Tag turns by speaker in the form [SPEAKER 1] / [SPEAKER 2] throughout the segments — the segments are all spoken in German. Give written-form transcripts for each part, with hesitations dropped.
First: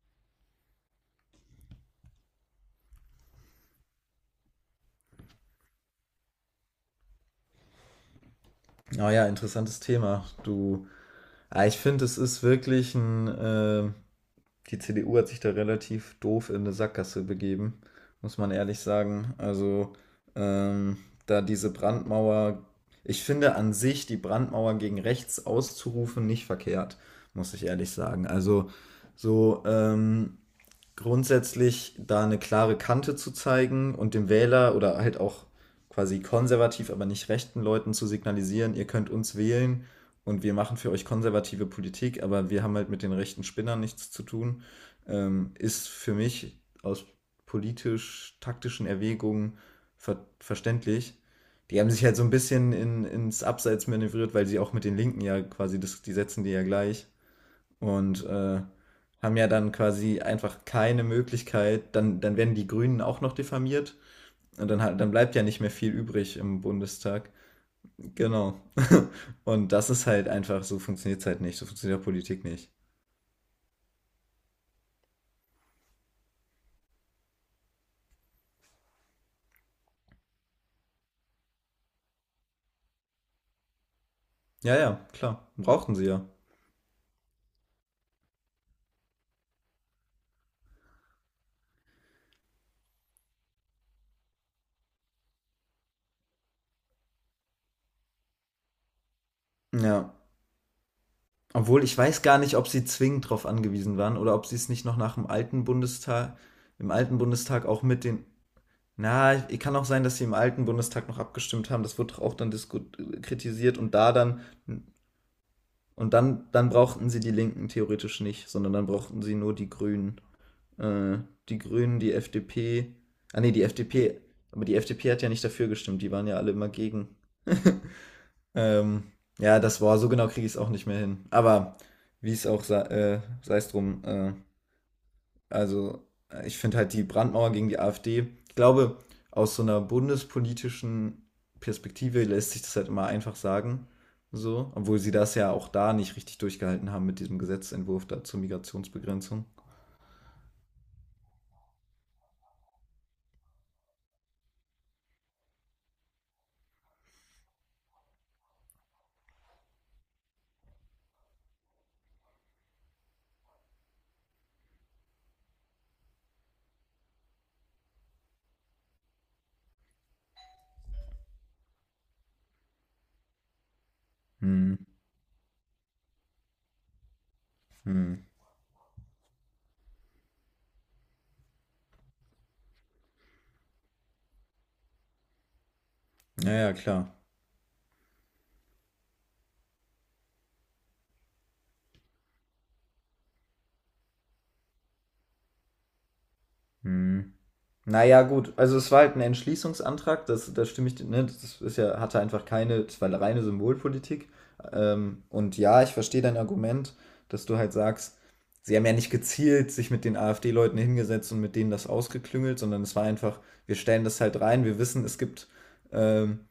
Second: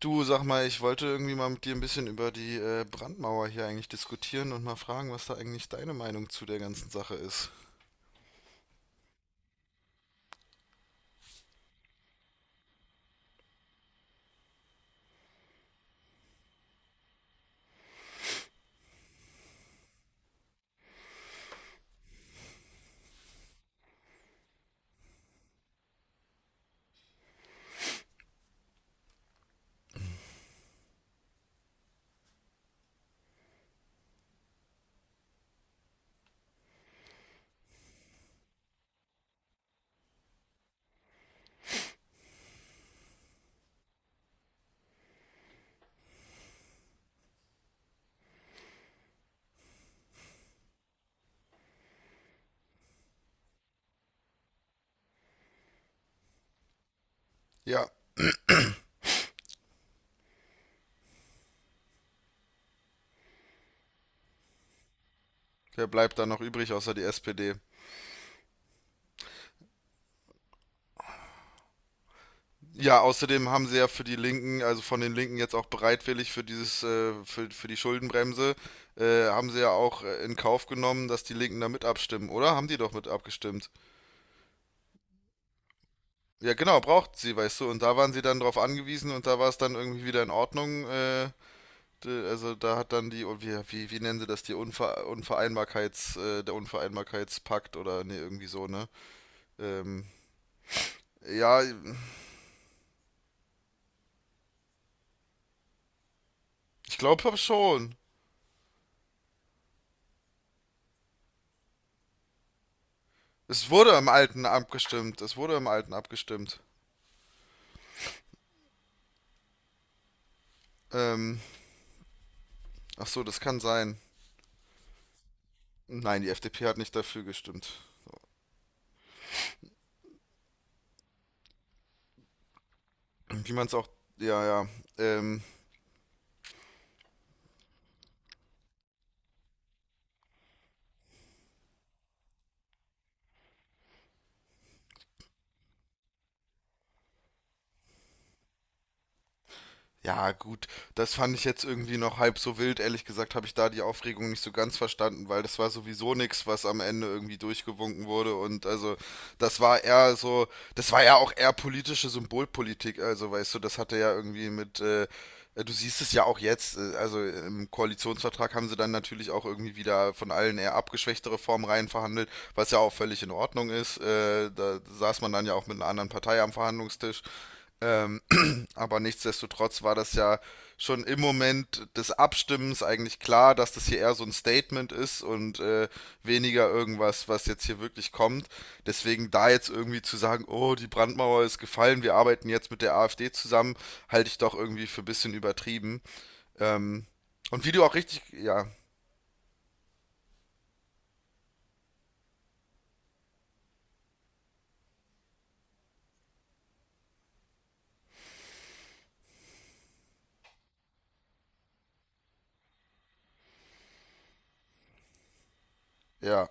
[SPEAKER 1] Du, sag mal, ich wollte irgendwie mal mit dir ein bisschen über die Brandmauer hier eigentlich diskutieren und mal fragen, was da eigentlich deine Meinung zu der ganzen Sache ist.
[SPEAKER 2] Oh ja, interessantes Thema. Du, ich finde, es ist wirklich ein, die CDU hat sich da relativ doof in eine Sackgasse begeben, muss man ehrlich sagen. Also, ähm, da diese Brandmauer, ich finde an sich die Brandmauer gegen rechts auszurufen nicht verkehrt, muss ich ehrlich sagen. Also, so, grundsätzlich da eine klare Kante zu zeigen und dem Wähler oder halt auch quasi konservativ, aber nicht rechten Leuten zu signalisieren, ihr könnt uns wählen und wir machen für euch konservative Politik, aber wir haben halt mit den rechten Spinnern nichts zu tun, ist für mich aus politisch-taktischen Erwägungen verständlich. Die haben sich halt so ein bisschen ins Abseits manövriert, weil sie auch mit den Linken ja quasi, das, die setzen die ja gleich,
[SPEAKER 1] Ja,
[SPEAKER 2] und haben ja dann quasi einfach keine Möglichkeit, dann werden die Grünen auch noch diffamiert, und dann, dann bleibt ja nicht mehr
[SPEAKER 1] wer
[SPEAKER 2] viel
[SPEAKER 1] bleibt da
[SPEAKER 2] übrig
[SPEAKER 1] noch
[SPEAKER 2] im
[SPEAKER 1] übrig außer die
[SPEAKER 2] Bundestag.
[SPEAKER 1] SPD?
[SPEAKER 2] Genau. Und das ist halt einfach, so funktioniert es halt nicht, so funktioniert Politik nicht.
[SPEAKER 1] Ja, außerdem haben sie ja für die Linken, also von den Linken jetzt auch bereitwillig für dieses, für die Schuldenbremse, haben sie ja auch in Kauf genommen, dass die Linken da mit abstimmen, oder? Haben die doch mit abgestimmt.
[SPEAKER 2] Ja, ja, klar, brauchten sie ja.
[SPEAKER 1] Ja, genau, braucht sie, weißt du, und da waren sie dann drauf angewiesen und da war es dann irgendwie wieder in Ordnung, also da hat dann die, und wie nennen sie das, die Unvereinbarkeits, der Unvereinbarkeitspakt oder nee, irgendwie so, ne? Ähm,
[SPEAKER 2] Ja.
[SPEAKER 1] ja,
[SPEAKER 2] Obwohl ich weiß gar nicht, ob sie zwingend darauf angewiesen waren oder ob sie es nicht noch nach dem alten Bundestag, im
[SPEAKER 1] ich
[SPEAKER 2] alten
[SPEAKER 1] glaube
[SPEAKER 2] Bundestag auch
[SPEAKER 1] schon.
[SPEAKER 2] mit den. Na, kann auch sein, dass sie im alten Bundestag noch abgestimmt haben. Das wird auch dann diskut
[SPEAKER 1] Es
[SPEAKER 2] kritisiert und
[SPEAKER 1] wurde im
[SPEAKER 2] da dann
[SPEAKER 1] Alten abgestimmt. Es wurde im Alten
[SPEAKER 2] und dann
[SPEAKER 1] abgestimmt.
[SPEAKER 2] dann brauchten sie die Linken theoretisch nicht, sondern dann brauchten sie nur die Grünen, äh,
[SPEAKER 1] Ähm,
[SPEAKER 2] die Grünen, die FDP.
[SPEAKER 1] Ach so,
[SPEAKER 2] Ah
[SPEAKER 1] das
[SPEAKER 2] nee,
[SPEAKER 1] kann
[SPEAKER 2] die
[SPEAKER 1] sein.
[SPEAKER 2] FDP. Aber die FDP hat ja nicht dafür gestimmt. Die
[SPEAKER 1] Nein,
[SPEAKER 2] waren
[SPEAKER 1] die
[SPEAKER 2] ja alle
[SPEAKER 1] FDP
[SPEAKER 2] immer
[SPEAKER 1] hat nicht
[SPEAKER 2] gegen.
[SPEAKER 1] dafür gestimmt.
[SPEAKER 2] Ähm, ja, das war so, genau kriege ich es auch nicht mehr hin. Aber wie es auch sei,
[SPEAKER 1] Wie
[SPEAKER 2] sei
[SPEAKER 1] man
[SPEAKER 2] es
[SPEAKER 1] es auch,
[SPEAKER 2] drum.
[SPEAKER 1] Ja, ja. Ähm,
[SPEAKER 2] Also, ich finde halt die Brandmauer gegen die AfD, ich glaube, aus so einer bundespolitischen Perspektive lässt sich das halt immer einfach sagen. So, obwohl sie das ja auch da nicht richtig durchgehalten haben mit diesem Gesetzentwurf da zur Migrationsbegrenzung.
[SPEAKER 1] Ja, gut, das fand ich jetzt irgendwie noch halb so wild. Ehrlich gesagt habe ich da die Aufregung nicht so ganz verstanden, weil das war sowieso nix, was am Ende irgendwie durchgewunken wurde. Und also, das war eher so, das war ja auch eher politische Symbolpolitik. Also, weißt du, das hatte ja irgendwie mit, du siehst es ja auch jetzt, also im Koalitionsvertrag haben sie dann natürlich auch irgendwie wieder von allen eher abgeschwächte Reformen rein verhandelt, was ja auch völlig in Ordnung ist.
[SPEAKER 2] Hm,
[SPEAKER 1] Da saß man dann ja auch mit einer anderen Partei am Verhandlungstisch.
[SPEAKER 2] hm.
[SPEAKER 1] Ähm, aber nichtsdestotrotz war das ja schon im Moment des Abstimmens eigentlich klar, dass das hier eher so ein Statement ist und weniger
[SPEAKER 2] Naja, klar.
[SPEAKER 1] irgendwas, was jetzt hier wirklich kommt. Deswegen da jetzt irgendwie zu sagen, oh, die Brandmauer ist gefallen, wir arbeiten jetzt mit der AfD zusammen, halte ich doch irgendwie für ein bisschen übertrieben. Ähm,
[SPEAKER 2] Hm.
[SPEAKER 1] und wie du auch
[SPEAKER 2] Naja,
[SPEAKER 1] richtig,
[SPEAKER 2] gut,
[SPEAKER 1] ja,
[SPEAKER 2] also es war halt ein Entschließungsantrag, das, das stimme ich, ne, das ist ja, hatte einfach keine, es war reine Symbolpolitik. Und ja, ich verstehe dein Argument, dass du halt sagst, sie haben ja nicht gezielt sich mit den AfD-Leuten hingesetzt und mit denen das ausgeklüngelt, sondern es war einfach, wir stellen das halt rein, wir wissen, es gibt ähm,
[SPEAKER 1] ja,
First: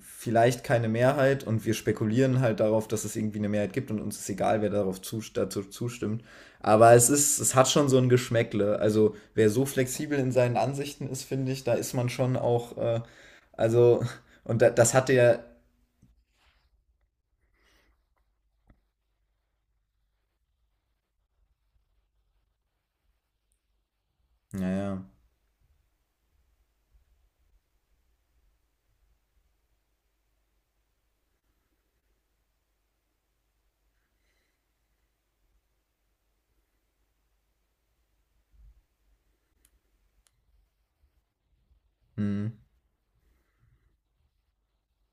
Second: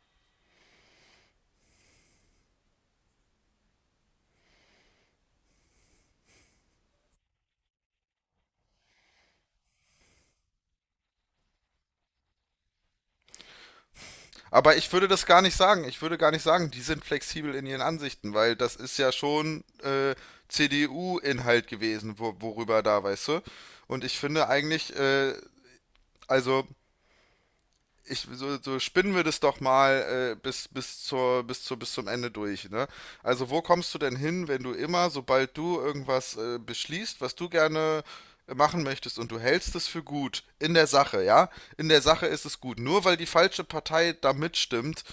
[SPEAKER 2] vielleicht keine Mehrheit, und wir spekulieren halt darauf, dass es irgendwie eine Mehrheit gibt und uns ist egal, wer darauf zu, dazu zustimmt. Aber es ist, es hat schon so ein Geschmäckle. Also wer so flexibel in seinen Ansichten ist, finde ich, da ist man schon auch, also, und da,
[SPEAKER 1] Aber ich
[SPEAKER 2] das
[SPEAKER 1] würde
[SPEAKER 2] hatte
[SPEAKER 1] das
[SPEAKER 2] ja,
[SPEAKER 1] gar nicht sagen. Ich würde gar nicht sagen, die sind flexibel in ihren Ansichten, weil das ist ja schon CDU-Inhalt gewesen, wo, worüber da, weißt du? Und ich finde eigentlich,
[SPEAKER 2] naja,
[SPEAKER 1] also so, so spinnen wir das doch mal bis zum Ende durch, ne? Also wo kommst du denn hin, wenn du immer, sobald du irgendwas beschließt, was du gerne machen möchtest und du hältst es für gut in der Sache, ja? In der Sache ist
[SPEAKER 2] hm,
[SPEAKER 1] es gut. Nur weil die falsche Partei da mitstimmt,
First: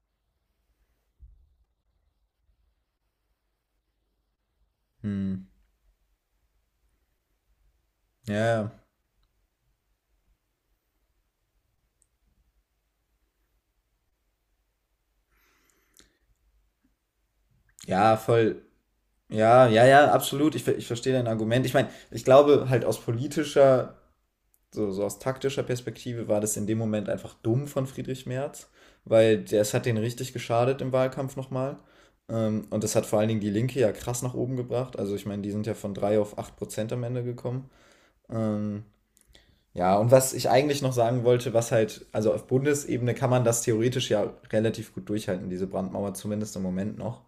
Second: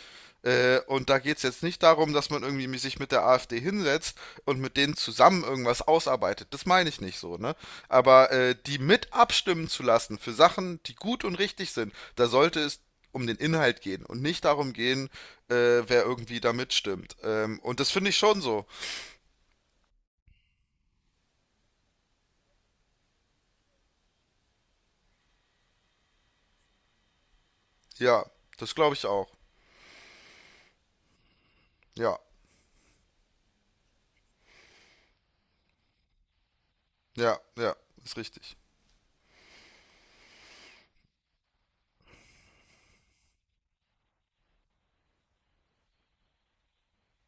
[SPEAKER 1] und da geht es jetzt nicht darum, dass man irgendwie sich mit der AfD hinsetzt und mit denen zusammen
[SPEAKER 2] hm,
[SPEAKER 1] irgendwas ausarbeitet. Das meine ich nicht so, ne? Aber
[SPEAKER 2] ja, ja,
[SPEAKER 1] die mit abstimmen zu lassen für Sachen, die gut und richtig sind, da sollte es um den Inhalt gehen und nicht darum gehen, äh, wer irgendwie da mitstimmt. Und das finde ich
[SPEAKER 2] ja,
[SPEAKER 1] schon
[SPEAKER 2] voll,
[SPEAKER 1] so.
[SPEAKER 2] ja, ja, ja, absolut, ich verstehe dein Argument. Ich meine, ich glaube halt aus politischer. So, so aus taktischer Perspektive war das in dem Moment einfach dumm von
[SPEAKER 1] Ja,
[SPEAKER 2] Friedrich Merz,
[SPEAKER 1] das glaube ich auch.
[SPEAKER 2] weil es hat den richtig geschadet im Wahlkampf nochmal.
[SPEAKER 1] Ja,
[SPEAKER 2] Und das hat vor allen Dingen die Linke ja krass nach oben gebracht. Also ich meine, die sind ja von 3 auf 8% am Ende
[SPEAKER 1] ja,
[SPEAKER 2] gekommen.
[SPEAKER 1] ja, ist richtig.
[SPEAKER 2] Ähm, ja, und was ich eigentlich noch sagen wollte, was halt, also auf Bundesebene kann man das theoretisch ja relativ gut durchhalten, diese Brandmauer zumindest im Moment noch.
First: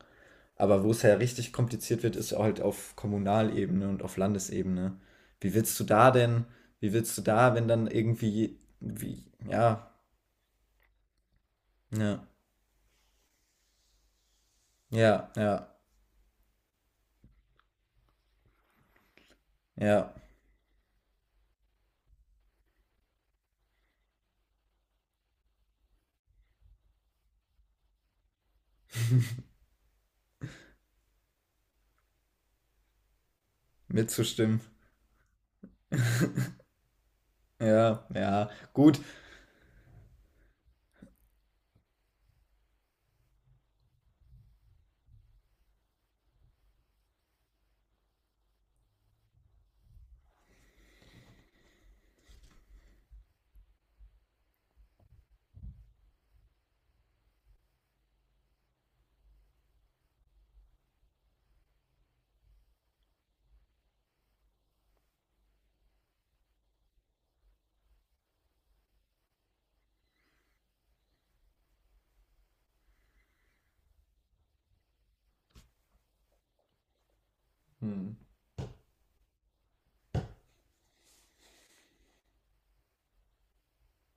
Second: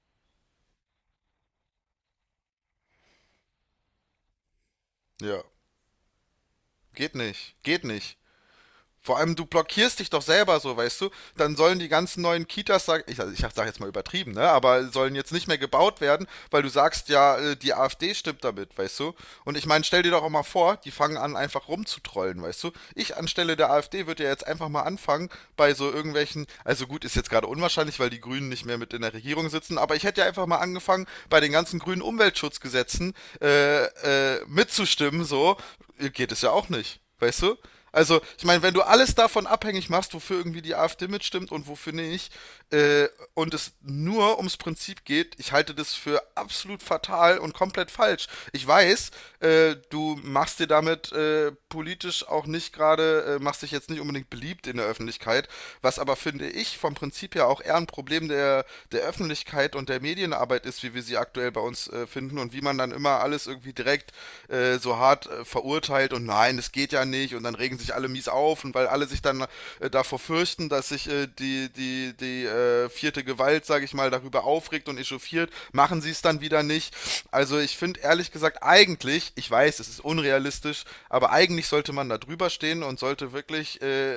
[SPEAKER 2] Aber wo es ja richtig kompliziert wird, ist halt auf Kommunalebene und auf Landesebene.
[SPEAKER 1] Ja,
[SPEAKER 2] Wie willst du da denn, wie
[SPEAKER 1] geht
[SPEAKER 2] willst du da,
[SPEAKER 1] nicht,
[SPEAKER 2] wenn
[SPEAKER 1] geht
[SPEAKER 2] dann
[SPEAKER 1] nicht.
[SPEAKER 2] irgendwie,
[SPEAKER 1] Vor
[SPEAKER 2] wie,
[SPEAKER 1] allem, du
[SPEAKER 2] ja,
[SPEAKER 1] blockierst dich doch selber so, weißt du? Dann sollen die ganzen
[SPEAKER 2] ja,
[SPEAKER 1] neuen Kitas, also ich sag jetzt mal übertrieben, ne? Aber sollen
[SPEAKER 2] ja,
[SPEAKER 1] jetzt nicht mehr
[SPEAKER 2] ja,
[SPEAKER 1] gebaut werden, weil du sagst, ja, die AfD stimmt damit, weißt du? Und ich meine, stell dir
[SPEAKER 2] ja,
[SPEAKER 1] doch auch mal vor, die fangen an, einfach rumzutrollen, weißt du? Ich anstelle der AfD würde ja jetzt einfach mal anfangen, bei so irgendwelchen, also gut, ist jetzt gerade unwahrscheinlich, weil die Grünen nicht mehr mit in der Regierung sitzen, aber ich hätte ja einfach mal angefangen, bei den ganzen grünen Umweltschutzgesetzen äh,
[SPEAKER 2] mitzustimmen.
[SPEAKER 1] mitzustimmen, so, geht es ja auch nicht, weißt du?
[SPEAKER 2] Ja,
[SPEAKER 1] Also, ich
[SPEAKER 2] ja,
[SPEAKER 1] meine, wenn du
[SPEAKER 2] gut.
[SPEAKER 1] alles davon abhängig machst, wofür irgendwie die AfD mitstimmt und wofür nicht, und es nur ums Prinzip geht, ich halte das für absolut fatal und komplett falsch. Ich weiß, du machst dir damit politisch auch nicht gerade, machst dich jetzt nicht unbedingt beliebt in der Öffentlichkeit, was aber, finde ich, vom Prinzip her auch eher ein Problem der Öffentlichkeit und der Medienarbeit ist, wie wir sie aktuell bei uns finden und wie man dann immer alles irgendwie direkt so hart verurteilt und nein, das geht ja nicht und dann regen sich alle mies auf und weil alle sich dann davor fürchten, dass sich die vierte Gewalt, sage ich mal, darüber aufregt und echauffiert, machen sie es dann wieder nicht. Also ich finde
[SPEAKER 2] Hm.
[SPEAKER 1] ehrlich gesagt eigentlich, ich weiß, es ist unrealistisch, aber eigentlich sollte man da drüber stehen und sollte wirklich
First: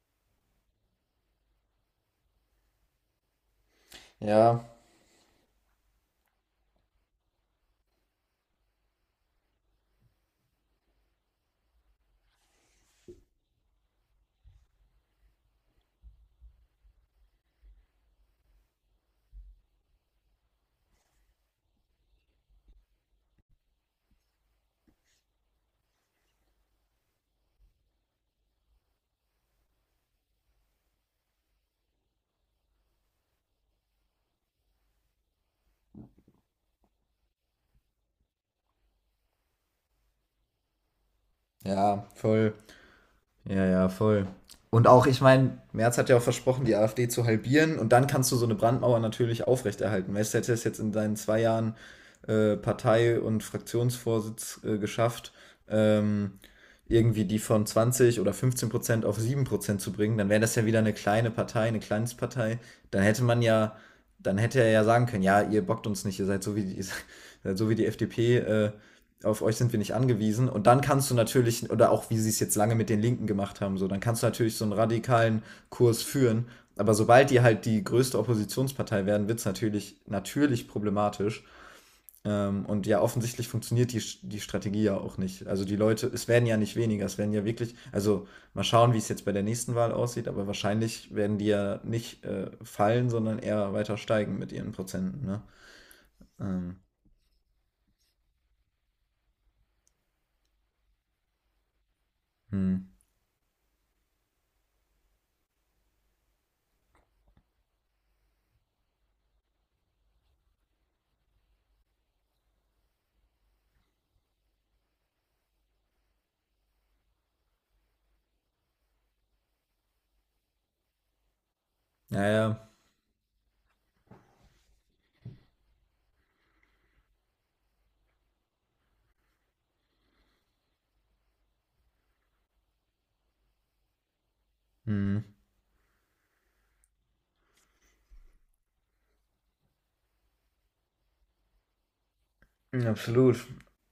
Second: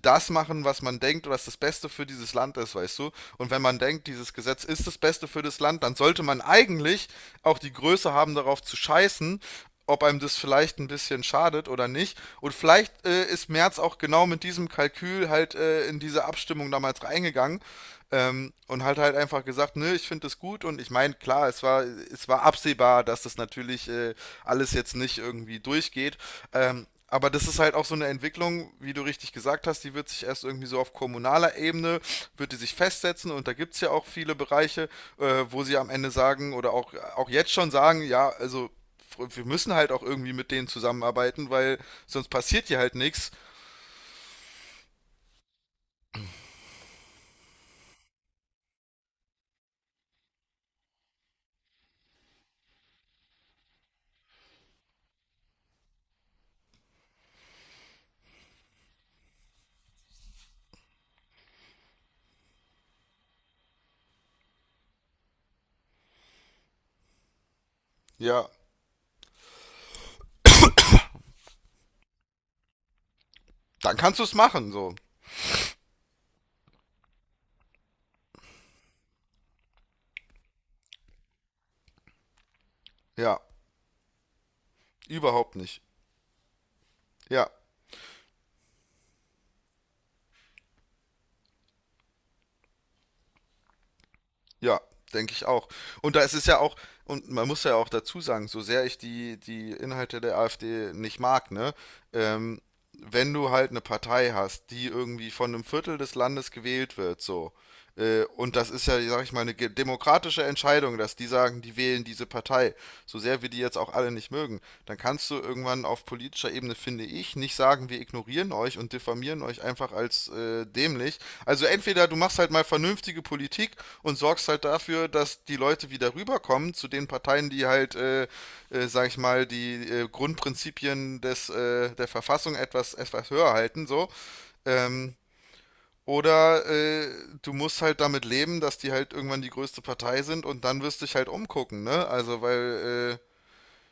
[SPEAKER 1] das machen, was man denkt, was das Beste für dieses Land ist, weißt du? Und wenn man denkt, dieses Gesetz
[SPEAKER 2] Ja,
[SPEAKER 1] ist das Beste für das Land, dann sollte man eigentlich auch die Größe haben, darauf zu scheißen, ob einem das vielleicht ein bisschen schadet oder nicht. Und vielleicht ist Merz auch genau mit diesem Kalkül halt in diese Abstimmung damals reingegangen und hat halt einfach gesagt, nö, ich finde es gut und ich meine, klar, es war absehbar, dass das natürlich alles jetzt nicht irgendwie durchgeht. Aber das ist halt auch so eine Entwicklung, wie du richtig gesagt hast, die wird sich erst irgendwie so auf kommunaler Ebene, wird die sich festsetzen und da gibt es ja auch viele Bereiche, wo sie am Ende sagen oder auch, auch jetzt schon sagen, ja, also wir müssen halt auch irgendwie mit denen zusammenarbeiten, weil
[SPEAKER 2] ja,
[SPEAKER 1] sonst
[SPEAKER 2] voll.
[SPEAKER 1] passiert hier halt nichts.
[SPEAKER 2] Ja, ja, voll. Und auch, ich meine, Merz hat ja auch versprochen, die AfD zu halbieren, und dann kannst du so eine Brandmauer natürlich aufrechterhalten. Weißt du, hätte es jetzt in seinen 2 Jahren Partei- und Fraktionsvorsitz geschafft, ähm, irgendwie die von 20 oder 15% auf 7% zu bringen, dann wäre das ja wieder eine kleine Partei, eine Kleinstpartei. Dann hätte man ja, dann hätte er ja sagen können, ja, ihr bockt uns nicht, ihr seid so wie die, ihr seid so wie die FDP,
[SPEAKER 1] Ja,
[SPEAKER 2] auf euch sind wir nicht angewiesen. Und dann kannst du natürlich, oder auch wie sie es jetzt lange mit den Linken gemacht haben, so,
[SPEAKER 1] dann
[SPEAKER 2] dann
[SPEAKER 1] kannst
[SPEAKER 2] kannst
[SPEAKER 1] du
[SPEAKER 2] du
[SPEAKER 1] es
[SPEAKER 2] natürlich so
[SPEAKER 1] machen,
[SPEAKER 2] einen
[SPEAKER 1] so.
[SPEAKER 2] radikalen Kurs führen. Aber sobald die halt die größte Oppositionspartei werden, wird es natürlich, natürlich problematisch. Und ja,
[SPEAKER 1] Ja,
[SPEAKER 2] offensichtlich funktioniert die Strategie ja auch nicht.
[SPEAKER 1] überhaupt
[SPEAKER 2] Also die
[SPEAKER 1] nicht.
[SPEAKER 2] Leute, es werden ja nicht weniger, es werden ja
[SPEAKER 1] Ja.
[SPEAKER 2] wirklich, also mal schauen, wie es jetzt bei der nächsten Wahl aussieht, aber wahrscheinlich werden die ja nicht fallen, sondern eher weiter steigen mit ihren
[SPEAKER 1] Ja,
[SPEAKER 2] Prozenten.
[SPEAKER 1] denke
[SPEAKER 2] Ne?
[SPEAKER 1] ich auch. Und da ist es ja auch,
[SPEAKER 2] Ähm,
[SPEAKER 1] und man muss ja auch dazu sagen, so sehr ich die Inhalte der AfD nicht mag, ne, ähm,
[SPEAKER 2] hm.
[SPEAKER 1] wenn du halt eine Partei hast, die irgendwie von einem Viertel des Landes gewählt wird, so, und das ist ja, sag ich mal, eine demokratische Entscheidung, dass die sagen, die wählen diese Partei, so sehr wir die jetzt auch alle nicht mögen, dann kannst du irgendwann auf politischer Ebene, finde ich, nicht sagen, wir ignorieren euch und diffamieren euch einfach als dämlich. Also entweder du machst halt mal
[SPEAKER 2] Naja,
[SPEAKER 1] vernünftige Politik und sorgst halt dafür, dass die Leute wieder rüberkommen zu den Parteien, die halt, sag ich mal, die Grundprinzipien der Verfassung etwas höher halten, so. Ähm,
[SPEAKER 2] hm.
[SPEAKER 1] oder du musst halt damit leben, dass die halt irgendwann die größte Partei sind und dann wirst du dich halt umgucken, ne? Also, weil,
[SPEAKER 2] Absolut.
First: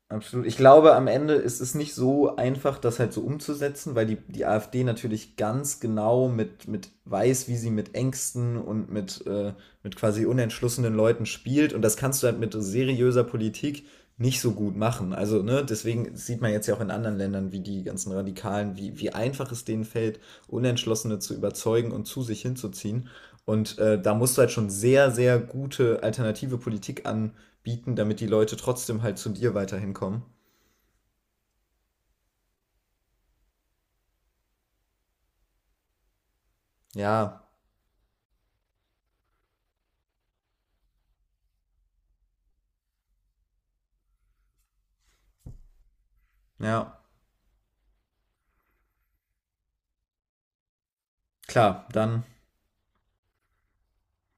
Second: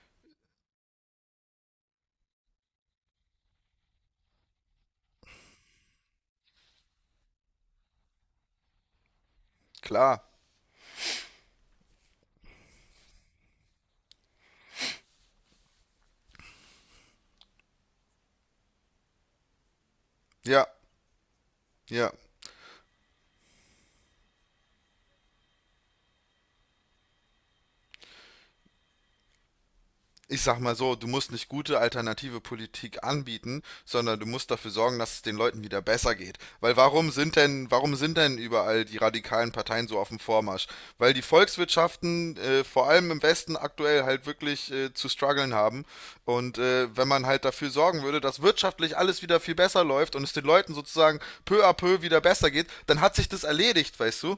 [SPEAKER 2] Absolut. Ich glaube, am Ende ist es nicht so einfach, das halt so umzusetzen, weil die AfD natürlich ganz genau mit weiß, wie sie mit Ängsten und mit
[SPEAKER 1] klar,
[SPEAKER 2] quasi unentschlossenen Leuten spielt. Und das kannst du halt mit seriöser Politik nicht so gut machen. Also, ne, deswegen sieht man jetzt ja auch in anderen Ländern, wie die ganzen Radikalen, wie, wie einfach es denen fällt,
[SPEAKER 1] ja,
[SPEAKER 2] Unentschlossene zu überzeugen und
[SPEAKER 1] ja.
[SPEAKER 2] zu sich hinzuziehen. Und da musst du halt schon sehr, sehr gute alternative Politik an bieten, damit die Leute trotzdem halt zu dir weiterhin kommen.
[SPEAKER 1] Ich sag mal so, du musst nicht gute alternative Politik anbieten, sondern du musst dafür sorgen, dass es den Leuten wieder besser geht. Weil
[SPEAKER 2] Ja,
[SPEAKER 1] warum sind denn überall die radikalen Parteien so auf dem Vormarsch? Weil die Volkswirtschaften vor allem im Westen aktuell halt wirklich zu strugglen haben. Und
[SPEAKER 2] ja,
[SPEAKER 1] wenn man halt dafür sorgen würde, dass wirtschaftlich alles wieder viel besser läuft und es den Leuten sozusagen peu à
[SPEAKER 2] klar,
[SPEAKER 1] peu wieder
[SPEAKER 2] dann,
[SPEAKER 1] besser geht, dann hat sich das erledigt, weißt du?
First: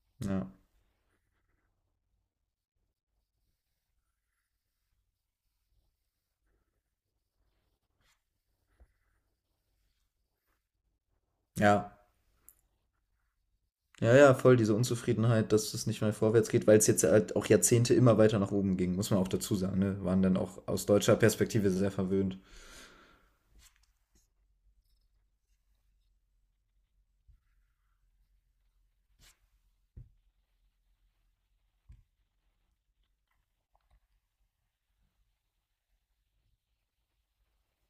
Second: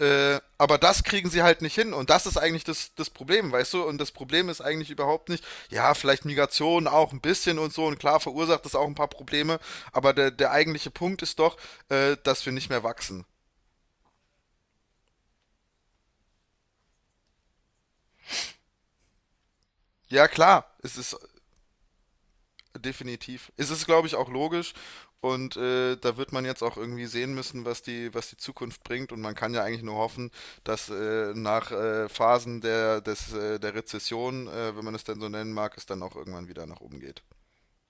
[SPEAKER 2] ja,
[SPEAKER 1] Aber das kriegen sie halt nicht hin. Und das ist eigentlich das Problem, weißt du? Und das Problem ist eigentlich überhaupt nicht, ja, vielleicht Migration auch ein bisschen und so. Und klar verursacht das auch ein paar Probleme. Aber der eigentliche Punkt ist doch,
[SPEAKER 2] ja.
[SPEAKER 1] dass wir nicht mehr wachsen.
[SPEAKER 2] Ja, ja, voll diese Unzufriedenheit, dass es nicht mehr vorwärts geht, weil es jetzt halt auch Jahrzehnte immer weiter nach oben ging, muss man auch dazu sagen. Ne? Waren
[SPEAKER 1] Ja,
[SPEAKER 2] dann auch
[SPEAKER 1] klar,
[SPEAKER 2] aus
[SPEAKER 1] es ist
[SPEAKER 2] deutscher Perspektive sehr verwöhnt.
[SPEAKER 1] definitiv. Es ist, glaube ich, auch logisch. Und da wird man jetzt auch irgendwie sehen müssen, was die Zukunft bringt. Und man kann ja eigentlich nur hoffen, dass nach Phasen der Rezession, wenn man es denn so nennen mag, es dann auch irgendwann wieder nach oben geht.